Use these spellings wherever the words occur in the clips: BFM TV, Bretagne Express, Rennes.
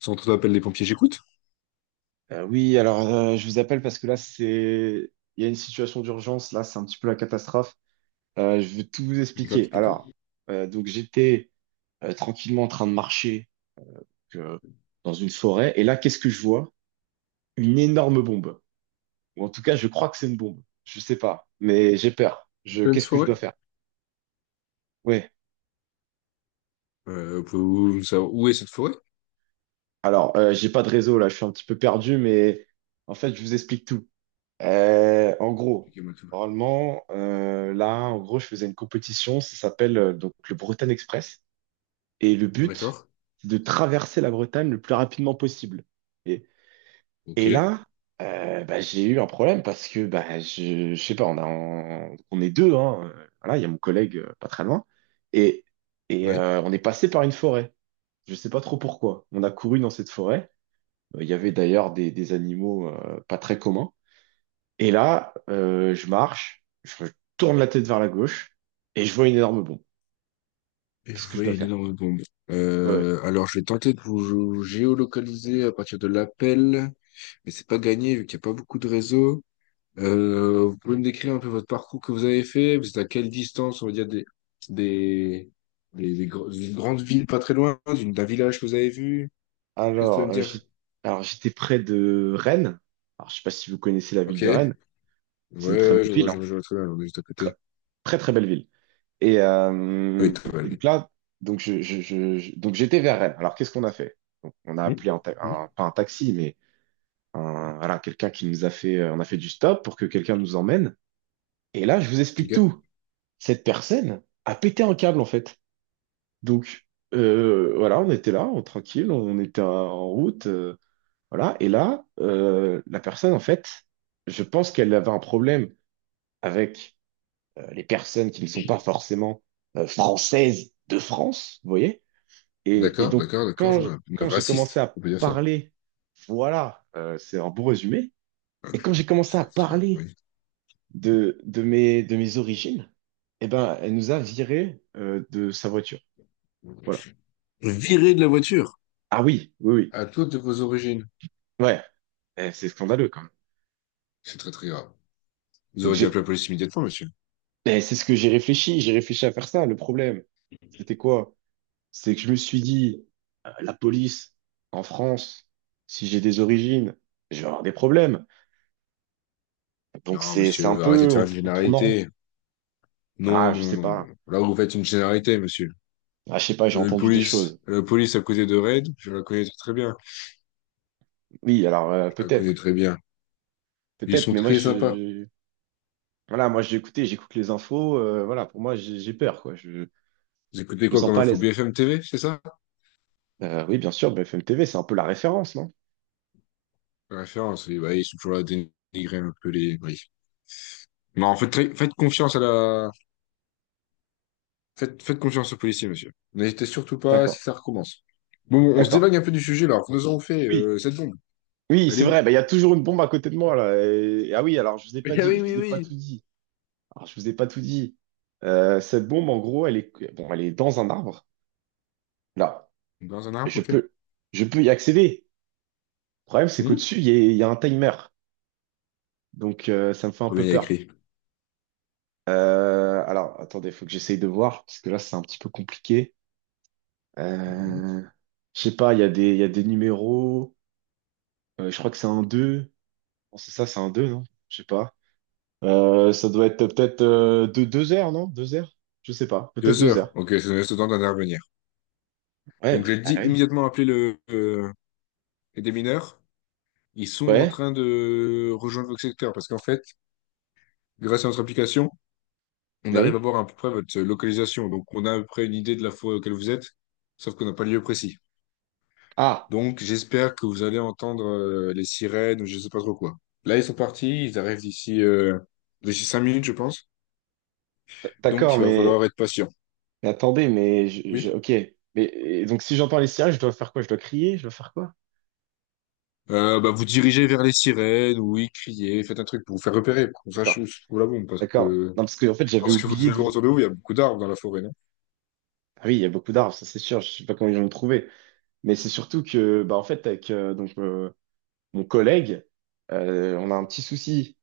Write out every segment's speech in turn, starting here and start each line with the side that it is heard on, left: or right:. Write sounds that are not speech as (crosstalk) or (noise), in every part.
left: Centre d'appel des pompiers, j'écoute.
right: Je vous appelle parce que là, c'est... il y a une situation d'urgence, là, c'est un petit peu la catastrophe. Je vais tout vous expliquer.
left: J'écoute plutôt.
right: Donc j'étais tranquillement en train de marcher euh, dans une forêt, et là, qu'est-ce que je vois? Une énorme bombe. Ou en tout cas, je crois que c'est une bombe. Je sais pas, mais j'ai peur.
left: En
right: Je...
left: Pleine
right: Qu'est-ce que je dois
left: forêt.
right: faire? Ouais.
left: Pouvez-vous me savoir où est cette forêt?
right: J'ai pas de réseau, là, je suis un petit peu perdu, mais en fait, je vous explique tout. En gros,
left: Expliquez-moi tout.
right: normalement, là, en gros, je faisais une compétition, ça s'appelle donc le Bretagne Express. Et le but,
left: D'accord.
right: c'est de traverser la Bretagne le plus rapidement possible. Et,
left: Ok.
right: et là, bah, j'ai eu un problème parce que, bah, je sais pas, on est deux, hein, voilà, il y a mon collègue pas très loin. Et, et
left: Oui.
right: euh, on est passé par une forêt. Je sais pas trop pourquoi. On a couru dans cette forêt. Il y avait d'ailleurs des animaux pas très communs. Et là, je marche, je tourne la tête vers la gauche et je vois une énorme bombe.
left: Et
right: Qu'est-ce
left: vous
right: que je dois
left: voyez une
right: faire?
left: énorme bombe.
right: Ouais, ouais.
left: Alors, je vais tenter de vous géolocaliser à partir de l'appel, mais c'est pas gagné vu qu'il n'y a pas beaucoup de réseaux. Vous pouvez me décrire un peu votre parcours que vous avez fait? Vous êtes à quelle distance, on va dire, des, d'une grande ville pas très loin, d'un village que vous avez vu? Qu'est-ce que vous pouvez
right: Alors,
left: me
right: euh, j'ai-
left: dire?
right: alors j'étais près de Rennes. Alors, je sais pas si vous connaissez la ville
left: Ok.
right: de Rennes.
left: Ouais,
right: C'est une
left: ouais,
right: très belle
left: ouais, je vois,
right: ville, hein.
left: je vois, je vois très bien, on est juste à
right: Très,
left: côté.
right: très très belle ville. Et, euh,
left: Oui,
right: et donc
left: travailler.
right: là, donc j'étais vers Rennes. Alors, qu'est-ce qu'on a fait? Donc, on a
left: Oui,
right: appelé
left: oui.
right: pas un taxi, mais voilà, quelqu'un qui nous a fait, on a fait du stop pour que quelqu'un nous emmène. Et là, je vous explique
left: Ok.
right: tout. Cette personne a pété un câble en fait. Donc voilà, on était là, tranquille, on était en route, voilà. Et là, la personne, en fait, je pense qu'elle avait un problème avec les personnes qui ne sont pas forcément françaises de France, vous voyez? Et,
left: D'accord, d'accord, d'accord, je vois.
right: quand j'ai commencé
left: Raciste,
right: à
left: on peut dire ça.
right: parler, voilà, c'est un bon résumé. Et
left: Ok.
right: quand j'ai commencé
left: C'est
right: à
left: impressionnant,
right: parler
left: oui.
right: de mes origines, eh ben, elle nous a viré de sa voiture. Voilà.
left: Viré de la voiture.
right: Ah oui, oui, oui.
left: À toutes de vos origines.
right: Ouais, eh, c'est scandaleux quand même.
left: C'est très très grave. Vous
right: Donc
left: auriez dû
right: j'ai,
left: appeler la police immédiatement, monsieur.
right: eh, c'est ce que j'ai réfléchi à faire ça. Le problème, c'était quoi? C'est que je me suis dit, la police en France, si j'ai des origines, je vais avoir des problèmes. Donc
left: Non,
right: c'est un
left: monsieur, arrêtez
right: peu,
left: de faire une
right: on tourne en rond.
left: généralité.
right: Ah,
left: Non,
right: je
left: non,
right: sais
left: non,
right: pas.
left: non. Là, vous faites une généralité, monsieur.
right: Ah, je sais pas, j'ai entendu des choses.
left: La police à côté de Raid, je la connais très bien. Je la connais
right: Peut-être,
left: très bien. Ils
right: peut-être,
left: sont
right: mais moi
left: très sympas.
right: je, voilà, moi j'ai écouté, j'écoute les infos. Voilà, pour moi j'ai peur, quoi. Je
left: Vous écoutez
right: me
left: quoi
right: sens
left: comme
right: pas à
left: info
right: l'aise.
left: BFM TV, c'est ça?
right: Oui, bien sûr, BFM TV, c'est un peu la référence, non?
left: La référence, oui, bah, ils sont toujours là à dénigrer un peu les... Oui. Non, en fait, très- faites confiance à la... Faites, faites confiance aux policiers, monsieur. N'hésitez surtout pas
right: D'accord,
left: si ça recommence. Bon, bon, on se
right: d'accord.
left: dévague un peu du sujet, là. Nous avons fait
right: Oui.
left: cette bombe.
right: Oui,
left: Elle
right: c'est
left: est
right: vrai,
left: où?
right: bah, il y a toujours une bombe à côté de moi là. Et- Ah oui, alors je vous ai pas
left: (laughs) Ah
right: dit,
left: oui,
right: je
left: oui,
right: vous ai pas
left: oui.
right: tout dit. Alors, je vous ai pas tout dit. Cette bombe, en gros, elle est, bon, elle est dans un arbre. Là,
left: Dans un arbre,
right: je
left: ok.
right: peux, je peux y accéder. Le problème, c'est
left: Hmm.
right: qu'au-dessus, il y a un timer. Donc, ça me fait un
left: Combien
right: peu
left: il y a
right: peur.
left: écrit?
right: Attendez, faut que j'essaye de voir, parce que là, c'est un petit peu compliqué.
left: Hmm.
right: Euh, je sais pas, il y a des numéros. Je crois que c'est un 2. Non, c'est ça, c'est un 2, non? Je sais pas. Ça doit être peut-être deux, deux heures, non? Deux heures? Je sais pas. Peut-être
left: Deux
right: deux
left: heures.
right: heures.
left: Ok, ça nous laisse le temps d'intervenir.
right: Ouais,
left: Donc,
right: bah,
left: j'ai
right: ah
left: dit
right: oui.
left: immédiatement appeler les démineurs. Ils sont en
right: Ouais,
left: train de rejoindre votre secteur parce qu'en fait, grâce à notre application, on arrive à
right: oui.
left: voir à peu près votre localisation. Donc, on a à peu près une idée de la forêt auquel vous êtes, sauf qu'on n'a pas le lieu précis.
right: Ah,
left: Donc, j'espère que vous allez entendre les sirènes ou je sais pas trop quoi. Là, ils sont partis, ils arrivent d'ici cinq minutes, je pense. Donc,
right: d'accord,
left: il va falloir être patient.
right: mais attendez, mais
left: Oui.
right: ok. Mais et donc si j'entends les sirènes, je dois faire quoi? Je dois crier? Je dois faire quoi?
left: Bah, vous dirigez vers les sirènes, oui, criez, faites un truc pour vous faire repérer, pour qu'on sache
right: D'accord,
left: où se trouve la bombe, parce
right: d'accord.
left: que
right: Non, parce que en fait,
left: je
right: j'avais
left: pense que vous
right: oublié
left: devez vous
right: de.
left: retourner où il y a beaucoup d'arbres dans la forêt, non?
right: Ah oui, il y a beaucoup d'arbres, ça c'est sûr. Je sais pas comment ils vont me trouver. Mais c'est surtout que, bah en fait, avec mon collègue, on a un petit souci.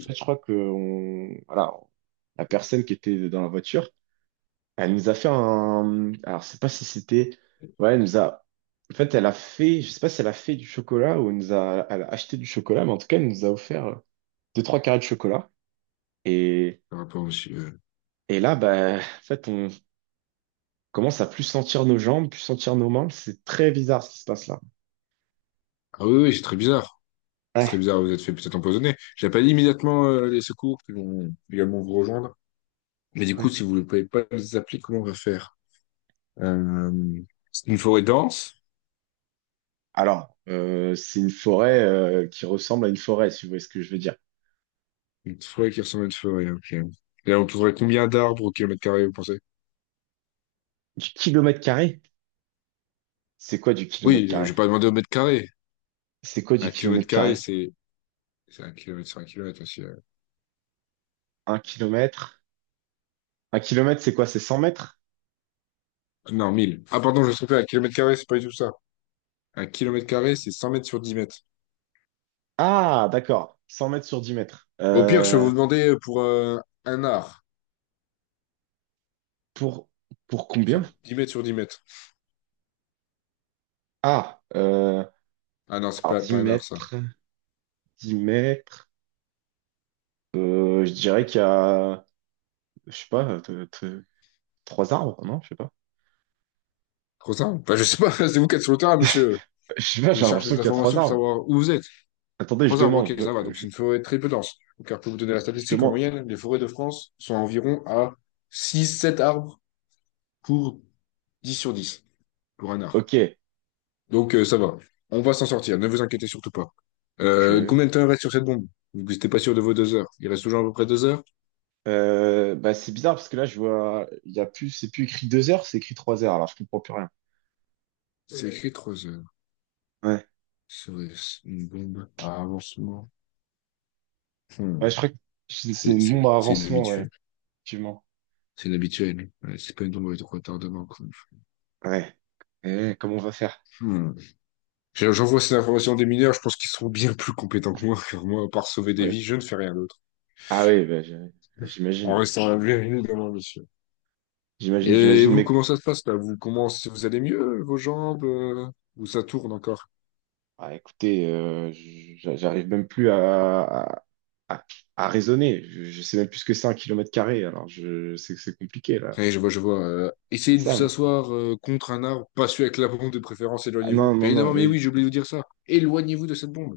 right: En fait, je crois que on, voilà, la personne qui était dans la voiture. Elle nous a fait un... Alors, je sais pas si c'était... Ouais, elle nous a... En fait, elle a fait... Je sais pas si elle a fait du chocolat ou elle nous a... elle a acheté du chocolat, mais en tout cas, elle nous a offert deux, trois carrés de chocolat. Et,
left: Par rapport au monsieur.
right: et là, bah, en fait, on commence à plus sentir nos jambes, plus sentir nos mains. C'est très bizarre ce qui se passe là.
left: Ah oui, oui, c'est très bizarre. C'est très
right: Ouais,
left: bizarre, vous êtes fait peut-être empoisonner. J'appelle immédiatement les secours qui vont également vous rejoindre. Mais du coup,
right: ouais.
left: si vous ne pouvez pas les appeler, comment on va faire? Euh, c'est une forêt dense.
right: Alors, c'est une forêt qui ressemble à une forêt, si vous voyez ce que je veux dire.
left: Une forêt qui ressemble à une forêt, ok. Et on trouverait combien d'arbres au kilomètre carré, vous pensez?
right: Du kilomètre carré? C'est quoi du kilomètre
left: Oui, j'ai
right: carré?
left: pas demandé au mètre carré.
right: C'est quoi du
left: Un kilomètre
right: kilomètre
left: carré,
right: carré?
left: c'est un kilomètre sur un kilomètre aussi.
right: Un kilomètre? Un kilomètre, c'est quoi? C'est 100 mètres?
left: Non, mille. Ah, pardon, je me suis trompé. Un kilomètre carré, c'est pas du tout ça. Un kilomètre carré, c'est 100 mètres sur 10 mètres.
right: Ah, d'accord. 100 mètres sur 10 mètres.
left: Au pire, je vais vous demander pour un art.
right: Pour, pour combien?
left: C'est 10 mètres sur 10 mètres.
right: Ah, euh,
left: Ah non, c'est
right: alors
left: pas,
right: 10
left: pas un art, ça.
right: mètres, 10 mètres. Je dirais qu'il y a, je sais pas, trois arbres, non? Je sais pas.
left: Trop simple. Enfin, je sais pas, (laughs) c'est vous qui êtes sur le terrain, monsieur.
right: (laughs) Je sais pas,
left: Je
right: j'ai
left: cherche
right: l'impression
left: des
right: qu'il y a trois
left: informations pour
right: arbres.
left: savoir où vous êtes.
right: Attendez, je
left: Trois arbres, ok, ça
right: demande.
left: va.
right: Je,
left: Donc,
right: je-
left: c'est une forêt très peu dense, car pour vous donner la
right: je
left: statistique, en
right: demande.
left: moyenne, les forêts de France sont environ à six, sept arbres pour 10 sur 10 pour un arbre.
right: Ok.
left: Donc, ça va. On va s'en sortir. Ne vous inquiétez surtout pas.
right: Ok.
left: Combien de temps il reste sur cette bombe? Vous n'êtes pas sûr de vos deux heures. Il reste toujours à peu près deux heures?
right: Bah, c'est bizarre parce que là, je vois, il y a plus, c'est plus écrit deux heures, c'est écrit trois heures. Alors, je comprends plus rien.
left: C'est écrit trois heures.
right: Ouais.
left: Serait-ce une bombe à avancement?
right: Ouais,
left: Hmm.
right: je crois que c'est
left: C'est
right: une
left: c'est-
right: bombe à
left: c'est
right: avancement, ouais,
left: inhabituel.
right: effectivement.
left: C'est inhabituel. Ouais, c'est pas une bombe avec de retardement, quoi.
right: Ouais. Eh, comment on va faire?
left: Hmm. J'ai- J'envoie ces informations à des mineurs, je pense qu'ils seront bien plus compétents que moi, car moi, à part sauver des
right: Ouais.
left: vies, je ne fais rien d'autre.
right: Ah oui, bah, j'ai-
left: En
right: j'imagine. Ouais.
left: restant un viril dans ma mission.
right: J'imagine,
left: Et
right: j'imagine,
left: vous,
right: mec.
left: comment ça se passe là? Vous, comment, vous allez mieux, vos jambes? Ou ça tourne encore?
right: Ah, écoutez, j'arrive même plus à- à raisonner. Je sais même plus ce que c'est un kilomètre carré. Alors, je sais que c'est compliqué, là.
left: Ouais, je vois, je vois.
right: Dites
left: Essayez de
right: ça,
left: vous
right: mais...
left: asseoir contre un arbre, pas celui avec la bombe de préférence,
right: Ah, non,
left: éloignez-vous.
right: non,
left: Bien
right: non,
left: évidemment, mais
right: oui.
left: oui, j'ai oublié de vous dire ça. Éloignez-vous de cette bombe.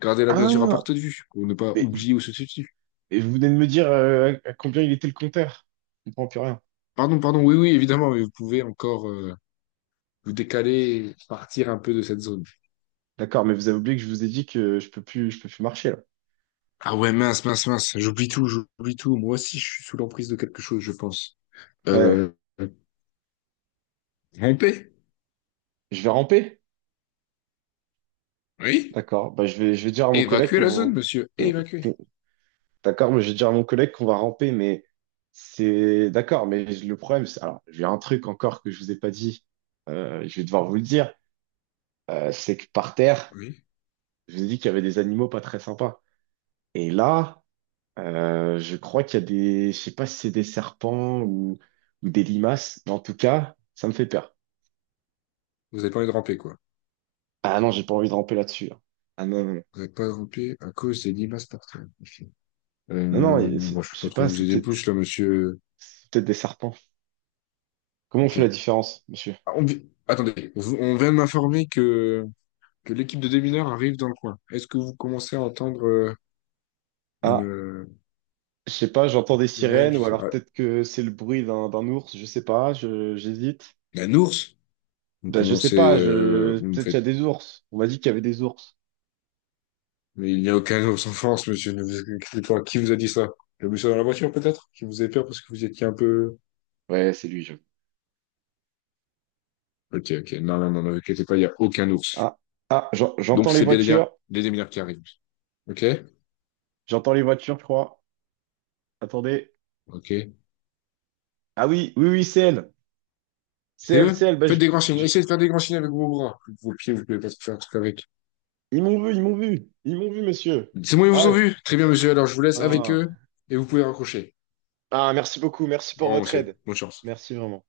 left: Gardez-la bien sûr à
right: Ah,
left: portée de vue, pour ne pas
right: mais,
left: oublier où se situe.
right: mais vous venez de me dire à combien il était le compteur. Je comprends plus rien.
left: Pardon, pardon, oui, oui, évidemment, mais vous pouvez encore vous décaler, partir un peu de cette zone.
right: D'accord, mais vous avez oublié que je vous ai dit que je peux plus marcher, là.
left: Ah ouais, mince, mince, mince. J'oublie tout, j'oublie tout. Moi aussi, je suis sous l'emprise de quelque chose, je pense.
right: Ouais.
left: Euh, ramper?
right: Je vais ramper?
left: Oui.
right: D'accord. Bah, je vais dire à mon collègue
left: Évacuer la zone,
right: qu'on
left: monsieur. Évacuer.
right: d'accord, mais j'ai déjà mon collègue qu'on va ramper, mais c'est d'accord, mais le problème, c'est alors j'ai un truc encore que je vous ai pas dit, je vais devoir vous le dire, c'est que par terre,
left: Oui.
right: je vous ai dit qu'il y avait des animaux pas très sympas. Et là, je crois qu'il y a des, je sais pas si c'est des serpents ou des limaces, mais en tout cas, ça me fait peur.
left: Vous n'avez pas envie de ramper, quoi.
right: Ah non, j'ai pas envie de ramper là-dessus. Hein. Ah non, non,
left: Vous n'avez pas rampé à cause des limaces par terre. Ok.
right: non, non, non, c'est-
left: Bon, je
right: je
left: peux
right: sais
left: pas trop
right: pas,
left: vous aider plus, là, monsieur.
right: c'est peut-être des serpents. Comment on
left: Ok.
right: fait la différence, monsieur?
left: Ah, on vi- Attendez, vous- on vient de m'informer que l'équipe de démineurs arrive dans le coin. Est-ce que vous commencez à entendre euh, une,
right: Ah.
left: euh,
right: Je sais pas, j'entends des
left: sirène,
right: sirènes
left: je
right: ou
left: sais
right: alors
left: pas.
right: peut-être que c'est le bruit d'un ours, je sais pas, je j'hésite.
left: Ah, un ours? Vous
right: Ben, je sais
left: commencez,
right: pas, je
left: vous me
right: peut-être qu'il y a
left: faites.
right: des ours. On m'a dit qu'il y avait des ours.
left: Mais il n'y a aucun ours en France, monsieur. Ne vous inquiétez pas. Qui vous a dit ça? Le monsieur dans la voiture, peut-être? Qui vous a fait peur parce que vous étiez un peu...
right: Ouais, c'est lui, je...
left: Ok, ok. Non, non, non, ne vous inquiétez pas, il n'y a aucun ours.
right: Ah,
left: Donc,
right: J'entends les
left: c'est bien et bien
right: voitures.
left: les démineurs qui arrivent. Ok?
right: J'entends les voitures, je crois. Attendez.
left: Ok.
right: Ah oui, oui, oui, c'est elle. C'est
left: C'est
right: elle,
left: eux?
right: c'est elle.
left: Faites des grands signes.
right: Je-
left: Essayez de faire des grands signes avec vos bras. Vos pieds, vous ne pouvez pas faire un truc avec.
right: Ils m'ont vu, ils m'ont vu. Ils m'ont vu, monsieur.
left: C'est bon, ils vous ont
right: Ah,
left: vu. Très bien, monsieur. Alors, je vous laisse avec
right: ah.
left: eux et vous pouvez raccrocher.
right: Ah, merci beaucoup, merci
left: Au
right: pour
left: revoir,
right: votre
left: monsieur.
right: aide.
left: Bonne chance.
right: Merci vraiment.